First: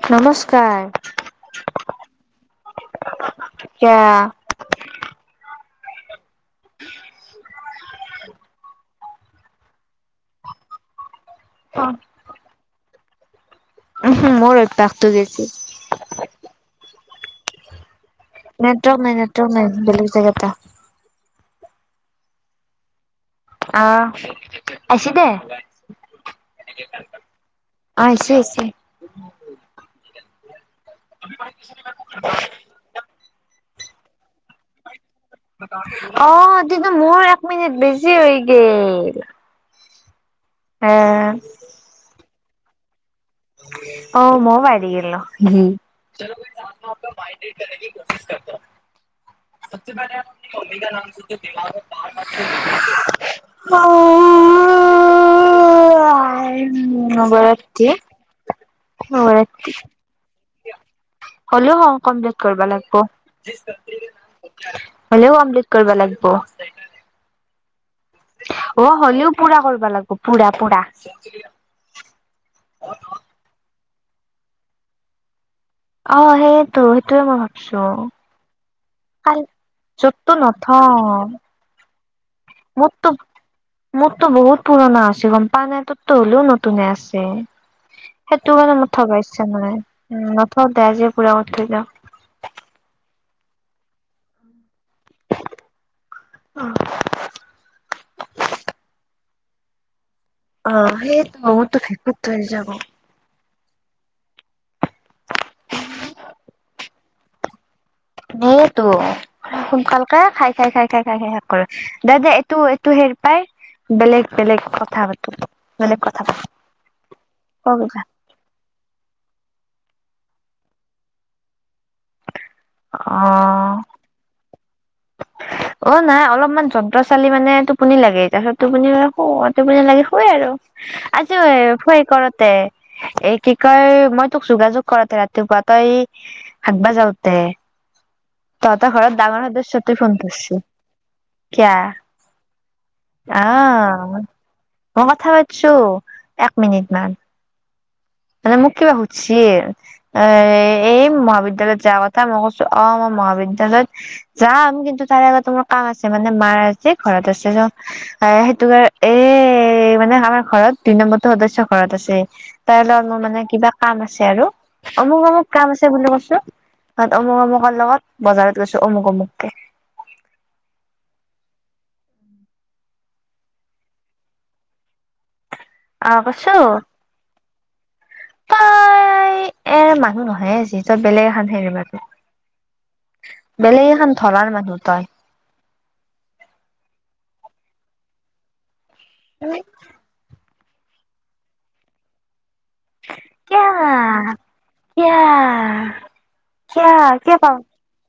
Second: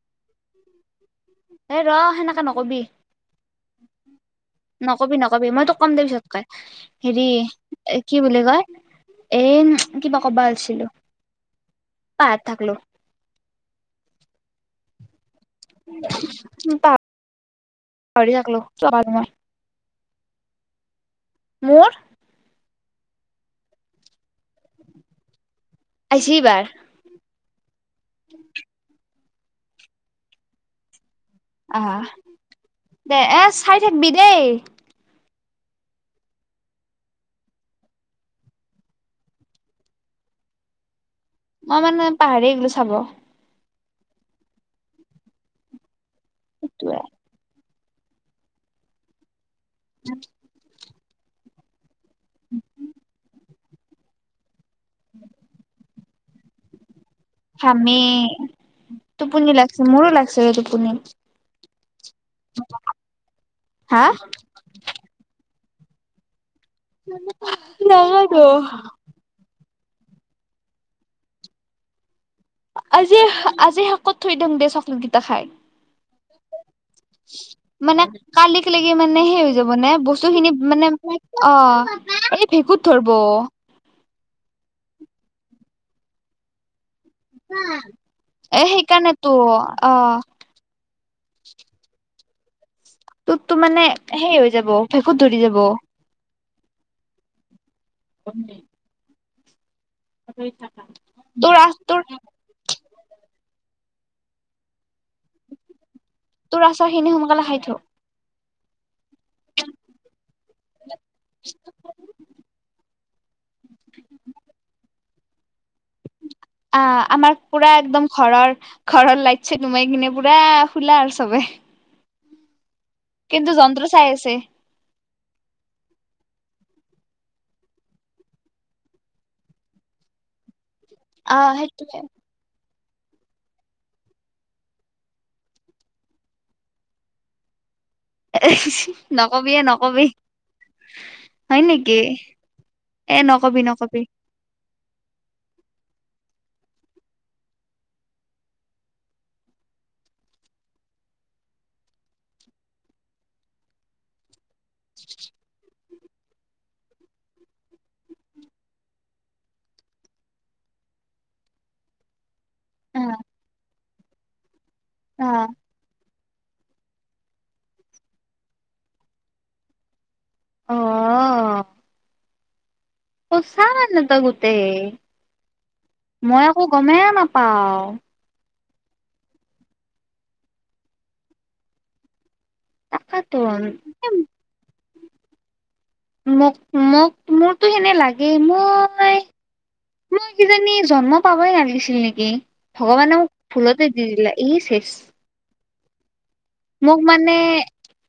নমস্কাৰ এ ৰ', সেনেকে নক'বি। ইয়া নকবি নকবি মই তো কম দে পিছত কয় হেৰি কি বুলি কয় এ কিবা ক'বা আছিলো পাহাত থাকলো উ মোৰ অভ্যাসটো গৈছি প নেটৱ নাই নেটৱৰ্ নাই বেলেগ জেগা এ মোৰ। আহ আছ দে। আজি বাৰ অ', আছে আছে আহ দে এ চাই থাকিবি দেই। অ', সটোটোটো মোৰ এক মিনিট বেছি হৈ গেল। অ মই মানে পাহাৰ গলো চাব অ', মই বাই থ গ ন ঘি সেইটোৱে [unintelligible] সব পলে অ [unintelligible] কা নাম ব প উ। উম। অ খামি টোপুনি লাগছে মোৰো লাগছে ৰ তটোপুনি ্ কৰিব হা লাগিব। হ। অ', হ'লেও পুৰা কৰিব লাগিব পুৰা পুৰা। আজি আজি শাকত থৈ দিওঁ দে চকলেট কেইটা খাই। অ সেই মানে কালিক লকে মানে কাল সেই হৈ যাব নে বস্তু য'তটো খিনি নথওঁ মানে অ'। এই ভেঁকুত ধৰব। টো বহুত পুৰণা আছে গম পান নাই তত হলেও নতুনে আছে। সেই এ তোৰ মানে মথা সেইকাৰণেতো পছে নে অ উ নথ দে য পুৰা ম থ যা তত তো মানে সেই হৈ যাব ভেঁকুত ধৰি যাব। অ'। অ', সেইটো তোৰ আ বহুতো তোৰ ভেঁকুত ধৰি যাব। তোৰ আচাৰ খিনি সোনকালে খাই থ ন তো সোনকালকে খাই খাই খাই খাই খাই খাই শাক কৰো দাদা এইটো এইটো হে পাই বেলেগ বেলেগ কথা পাতো বেলেগ কথা পাতো অ', আমাৰ ক পুৰা কিবা একদম ঘৰৰ ঘৰৰ লাই চটোু মাৰ কিনে পুৰা খোলা আৰু চবে অ কিন্তু যন্ত্ৰ চাই আছে। অ', নাই অলপমান যন্ত্ৰ চালি মানে টোপনি লাগে তাৰপিছত টোপনি শু অ টোপনি লাগে শুৱেই আৰু। অ আজিও সেইটোৱে ভৰি কৰোতে এই কি কয় মই তোক যোগাযোগ কৰোতে ৰাতিপুৱা তই হাগবা যাতে তহঁতৰ ঘৰত ডাঙৰ হাদ নকবিয়ে চতে নকবি ফোন কইছ হয় নেকি এ নকবি নকবি আহ মই কথা পাতিছো এক মিনিট মান মানে মোক কিবা শুধচি। এ এই মহাবিদ্যালয়ত যৱা কথা। মই কৈছো অ' মহাবিদ্যালয়ত যাম কিন্তু তাৰে আগত মোৰ কাম আছে মানে মাৰ আছে ঘৰত আছে চ এ সেইটো কাৰ এ মানে আমাৰ ঘৰত দুতিই নম্বৰটো সদস্য ঘৰত আছে তাৰ অ লগ মানে কিবা কাম আছে আৰু অমুক অ অমুক কাম আছে বুলি কৈছো ত অমুক অমুকৰ লগত বজাৰত গৈছো অমুক অমুককে আহ অ চমানান ন ত গোতে আহ মই কৈছো আকৌ গমেই নাপাওঁ তাই এ মানুহ নহয় যিহেতু বেলেগ এখন হেৰি মানুহ। তাকেতো বেলেগ এখন ধৰাৰ মানুহ তাই। মোক, মোক মোৰতো সেনে লাগে মই মই [inaudible] কিজানি জন্ম পাবই লাগিছিল নেকি ভগৱানে মোক ভুলতে দি কিয়া দিলা ই চেচ। কিয়া, মোক মানে কিয়া পাওঁ।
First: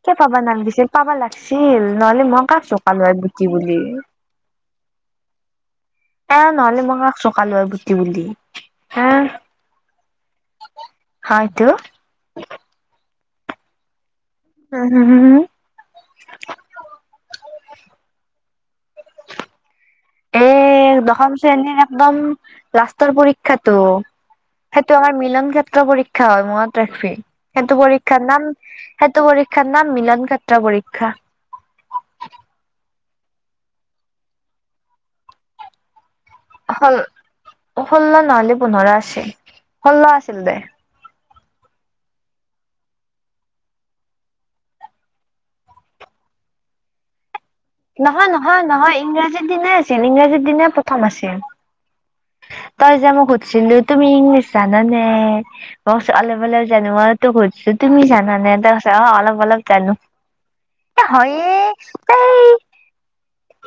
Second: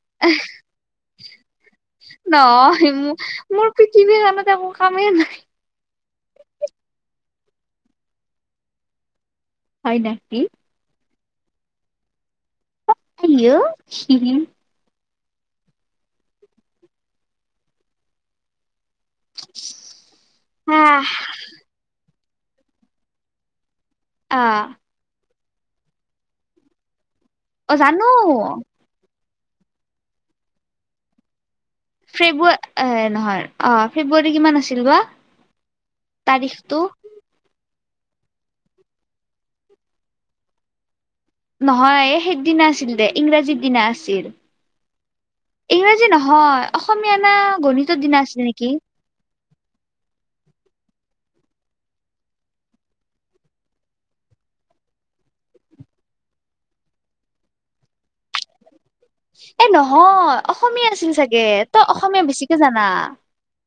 কে পাবা নামিছিল পাবা লাগিছিল নহলে মই কাক নহয় জোকালো মোক আৰু গুটি মোৰ বুলি পৃথিৱীখনত [unintelligible] আহ নহলে মই কাক চকাল আৰু বুটি বুলি হা হয় নাকি হয়টো হেল্ল'। উম এ আহ দশম শ্ৰেণী একদম লাষ্টৰ পৰীক্ষাত আহ ত' সেইটো আমাৰ মিলন ক্ষেত্ৰ পৰীক্ষা হয় মনত ৰাখবি অ সেইটো জানো পৰীক্ষাৰ নাম সেইটো পৰীক্ষাৰ নাম মিলন কাত্ৰা পৰীক্ষা ফেব্ৰুৱাৰ নহয় অ ফেব্ৰুৱাৰী কিমান আছিল বা তাৰিখটো হল ষোল্ল নহলে পোন্ধৰ আছিল ষোল্ল আছিল দে নহয় এ সেইদিনা আছিল দে, ইংৰাজীৰ দিনা আছিল। ইংৰাজী নহয় অসমীয়া না গণিতৰ দিনা নহয় আছিল নহয় নেকি নহয় ইংৰাজীৰ দিনে আছিল ইংৰাজীৰ দিনে প্ৰথম আছিল [inaudible] তই যে মোক সুধিছিলো তুমি ইংলিছ জানানে ম অলপলেও জানো তোক সুধছিলো তুমি জানানে তাৰ কছে অ অলপ অলপ এ জানো নহয় অসমীয়া আছিল চাগে হয়ে তই অসমীয়া বেছিকে জানা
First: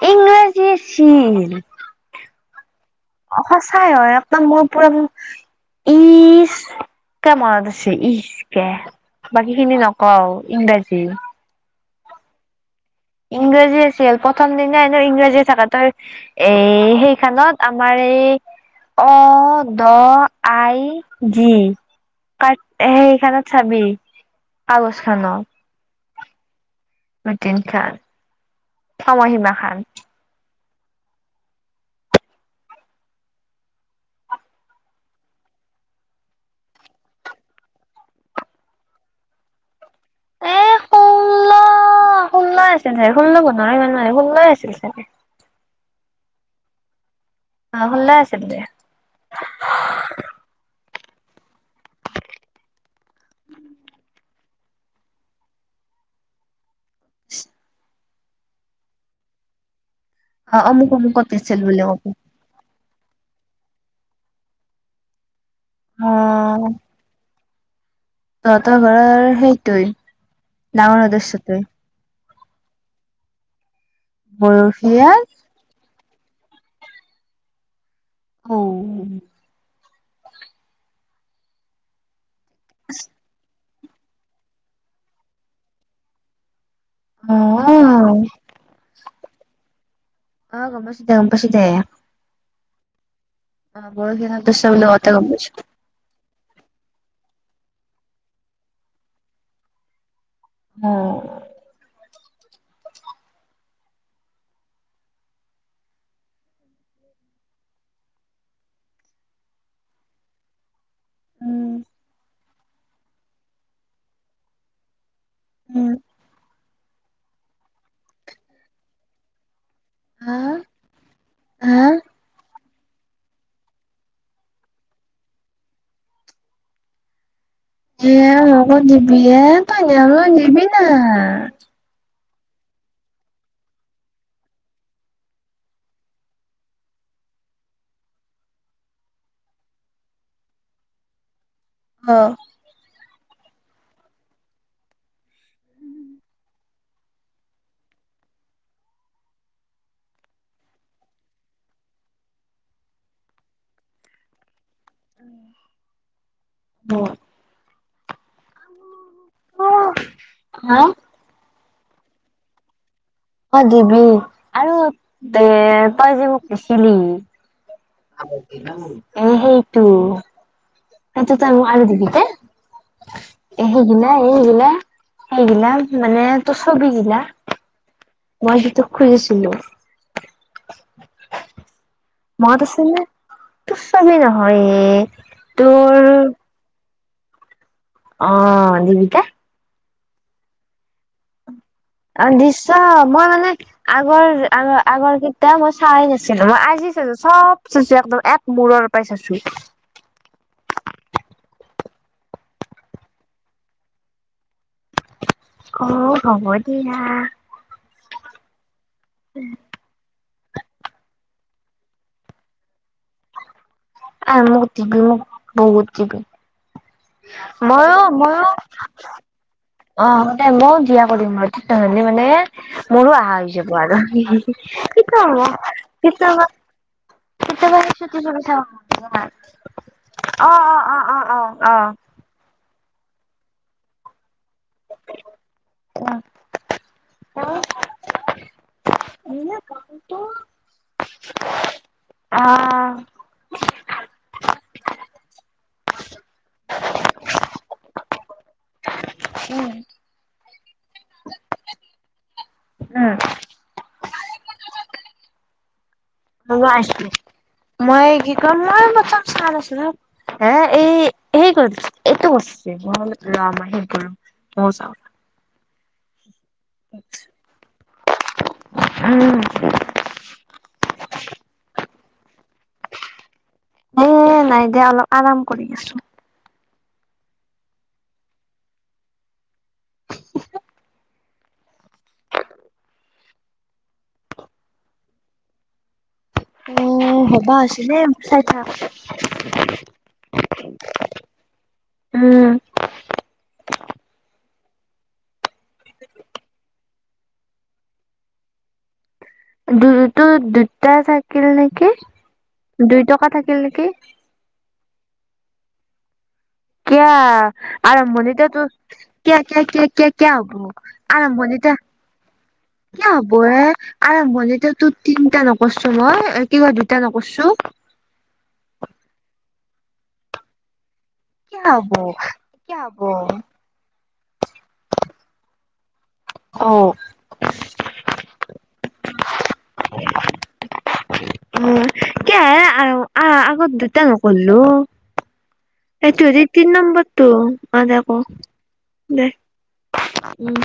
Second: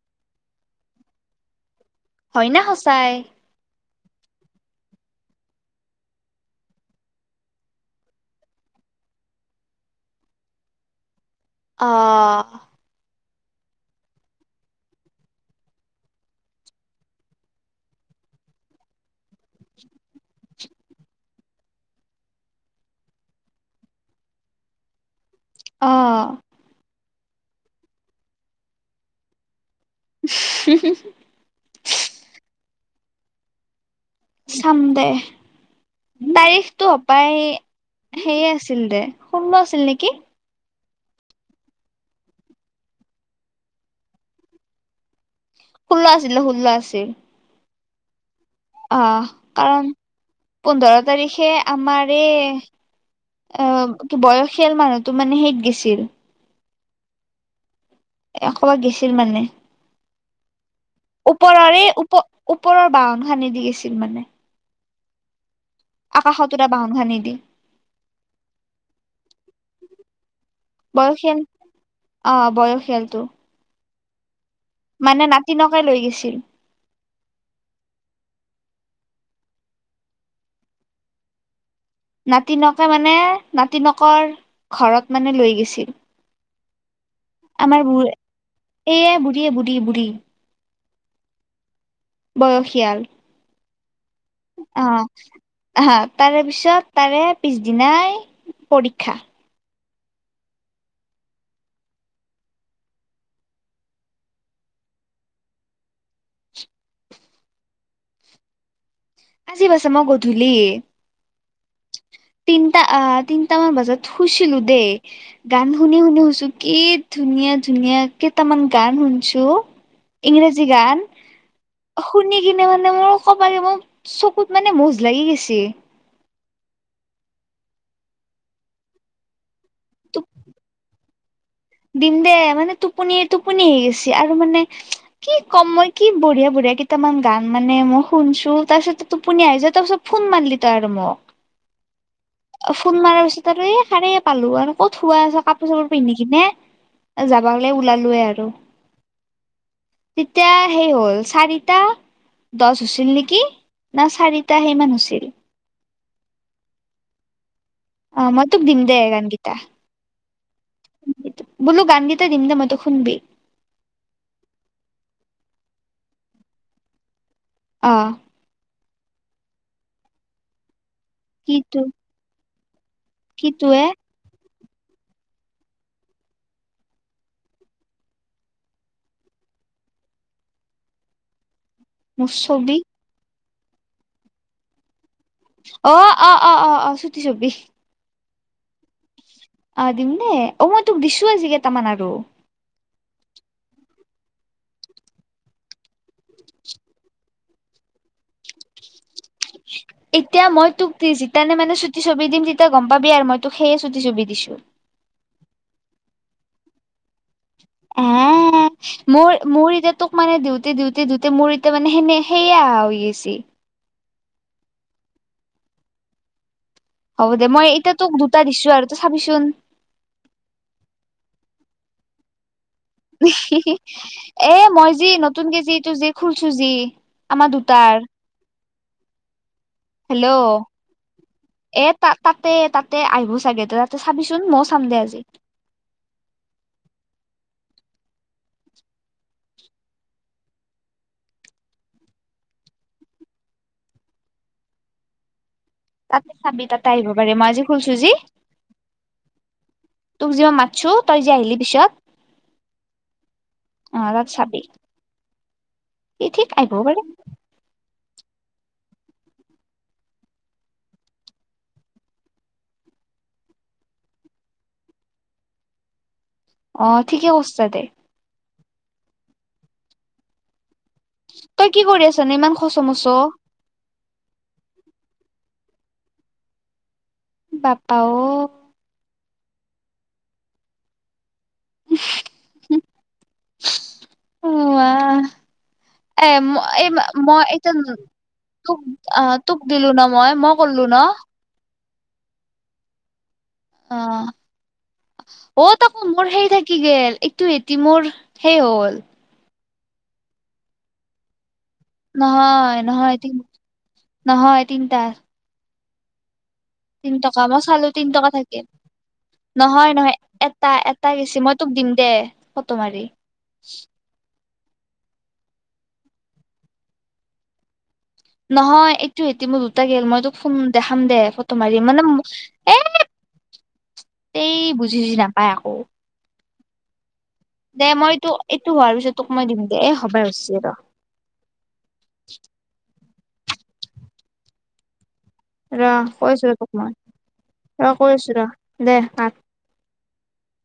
ইংৰাজীছে আছিল হয় না সঁচা সঁচাই হয় আপোনাৰ মোৰ পুৰা [unintelligible] পুৰা মনত আছে ইচকে বাকী খিনি নকও ইংৰাজী অ ইংৰাজী আছিল প্ৰথম দিনানো ইংৰাজী থাক তই এ সেইখনত আমাৰ এ অ' দ' আই জি। ক সেইখনত চাবি কাগজ খানত অঁ ৰুটিন খান সময়হিমা খান [unintelligible] চামদে। তাৰিখতটো অপায় সেয়ে আছিল দে, ষোল্ল আছিল নেকি? [unintelligible] অ'ষোল্লই আছিল চাগে ষোল্ল পোন্ধৰ ইমান মানে ষোল্লই আছিল চাগে। ষোল্ল আছিল দে ষোল্ল আছিল। অ' ষোল্লই আছে তে আহ কাৰণ পোন্ধৰ তাৰিখে আমাৰ এই। অ বয়সীয়াল মানুহতটো মানে হেত গৈছিল। [unintelligible] এ কবাক গেছিল মানে। অ অমুক অমুকত দিছিল ওপৰৰে বুলি কব ওপৰৰ বাহন সানদি দি গৈছিল মানে। আকাশতোৰা বাহন কানি দি। তহঁতৰ ঘৰৰ সেইটোৱে ডাঙৰ বয়সীয়াল সদস্যতো। অ, বয়সীয়ালটো। বয়সীয়াল মানে নাতিনকাই লৈ গৈছিল। ঔ নাতিনকে মানে নাতিনকৰ ঘৰত মানে লৈ গৈছিল। আমাৰ বঢ় অ এইয় বুঢ়ীয়ে বুঢ়ী বুঢ়ী। অ গম পাইছো গম পাইচি দে। বয়সীয়াল অ অ', [unintelligible] আহা তাৰে পিছত তাৰে পিছদিনাই পৰীক্ষা। আহ। আজিবাছা মই গধূলি উম তিনিটা অ তিনটামান বজাত শুইছিলো দেই গান উম শুনি শুনি শুইছো। কি ধুনীয়া ধুনীয়া কেইটামন গান হনছো। হা ইংৰাজী গান হা শুনি কিনে মানে মোৰ কবাগে মোক। চকুত মানে মজ লাগি গৈছে। এ আকৌ দিবি এ তই নিবি না। দিম দে মানে টোপনি টোপনি আহি গৈছে আৰু মানে কি কম মই কি বঢ়িয়া বঢিয়া কেই। প্ৰথম গান মানে মই শুনছো। তাৰপিছত টোপনি আহি য তাৰপিছত ফোন মাৰলি তো আৰু মোক। অ ফোন মাৰাৰ পিছত আৰু এই শাৰে পালো আৰু ক'ত শুৱা আছে কাপোৰ চাপোৰ পিন্ধি কিনে যাব গলে ওলালোয়ে আৰু। তেতিয়া সেই হ'ল চাৰিটা। দহ হৈছিল। নেকি না চাৰিটা সেইমান হৈছিল। উম। অ মইতোক দিমদে গানকেইটা। হা বোল গানকেইটা দিম দে মই তো শুনবি। অ দিবি আৰু এ তই যিবোৰ কৈছিলি। অ এ সেইটো সেইটো তইোটো কিটো আনি দিবি দে। এ সেইগিলা এই সেইগিলা সেইগিলা মানে তোৰ ছবি গিলা। মই হেতুক খুজিছিলো। মুচছবি তো চবেই নহয়। অ, তোৰ অ, অ, অ, অ চুতি ছবি। অ দীৱিকা। অ দিম দে অ মই তোক দিছো আজি কেইটা মান আৰু। অ দিছ মই মানে আগৰ আগ আগৰ কেইটা মই চাই নাছিলো। মই আজি চো চ'ব একদম এক মূৰৰ পাই চাইছো। এতিয়া মই তোক দি যিতানে মানে চুটি ছবি দিম তেতিয়া গম পাবি আৰু মই তোক সেইয়ে চুটি ছবি দিছো অ, হ'ব দিয়া। হ মোৰ মোৰ এতিয়া তোক মানে দিউতে দিউতে দিওঁতে মোৰয়া [unintelligible] তে মানে সেনে সেইয়া হৈ গেচি। এ মোক দিবি মোক বহুত দিবি। হ'ব দে মই এতিয়া মইো তোক দুটা মইো দিছো আৰু ত চাবিচোন। অ হ' দে মই দিয়া কৰিম আৰু তিতাহলি মানে মোৰো অহা হৈ যাব আৰু কি এ মই যি হব নতুন কে যি এইটো যি খুলছো যি আমাৰ হ দুটাৰ [unintelligible] [unintelligible] হেল্ল' আহ অ, অ, অ, অ, এ আহ তা তাতে তাতে আইভ চাগে তই তাতে চাবিচোন ময়ো চাম দে আজি। অ অ। তাতে চাবি তাতে আহিব পাৰে মই আজি খুলছো যি। তোক যি মাতছো তই যে আহিলি পিছত। উম অ তাত চাবি ই ঠিক অ মই আহিবও পাৰে আইছলো, মই কি কম মই পথম চা নাছলো ন। হে এই হেই কৰি এইটো কৰছে ম ৰ মই সেই কৰো। অ যাও। অ, ঠিকেই কছছা দে। উম। তই কি কৰি আছানে ইমান খচ মচ এ নাই দেয়া অলপ আৰাম কৰি আছো। বাপাও [unintelligible] এ ম অ এই মই হ'বা এতিয়া হৈছিলে চাই থাক। তোক অ তোক দিলো ন মই মই কল্লো ন। [inaudible] উম। অ' অ' তাকো মোৰ হেইৰি থাকি গল এইটো এটি মোৰ সেই হ'ল দু তো দুটা থাকিল নাই নহয় নহয়তি নেকি? নহয় তিনিটা। কিয় চালো তিন টকা আৰম্ভণিতে ত থাকিল ক কিয় কিয় নহয় কিয় নহয় কিয় হব এটা এটা গেছি মই আৰম্ভণি তোক এয়া দিম দে ফটো মাৰি কিয়া হ'ব এ আৰম্ভণিত তোত তিনটা নকৰছো মই কিবা দুটা নকৰছো। নহয় এইটো সেতি মোৰ দুটা গল মই তোক ফোন দেখা খাম দে ফটো কিয়া মাৰি হ'ব মানে এ কিয়া হ'ব সেই বুজি চুজি নাপায় আকৌ। ঔ দে মই তোক এইটো হোৱাৰ পিছত তোক মই দিম দে এ হবাই হৈছি ৰ। এ আ আগত দুতা নকল্লো ৰ সেইটো কৈ হেতি আছো ৰ তিন তোক মই নম্বৰটো অ ৰ দে কৈ কও আছো ৰ কাট দে। উম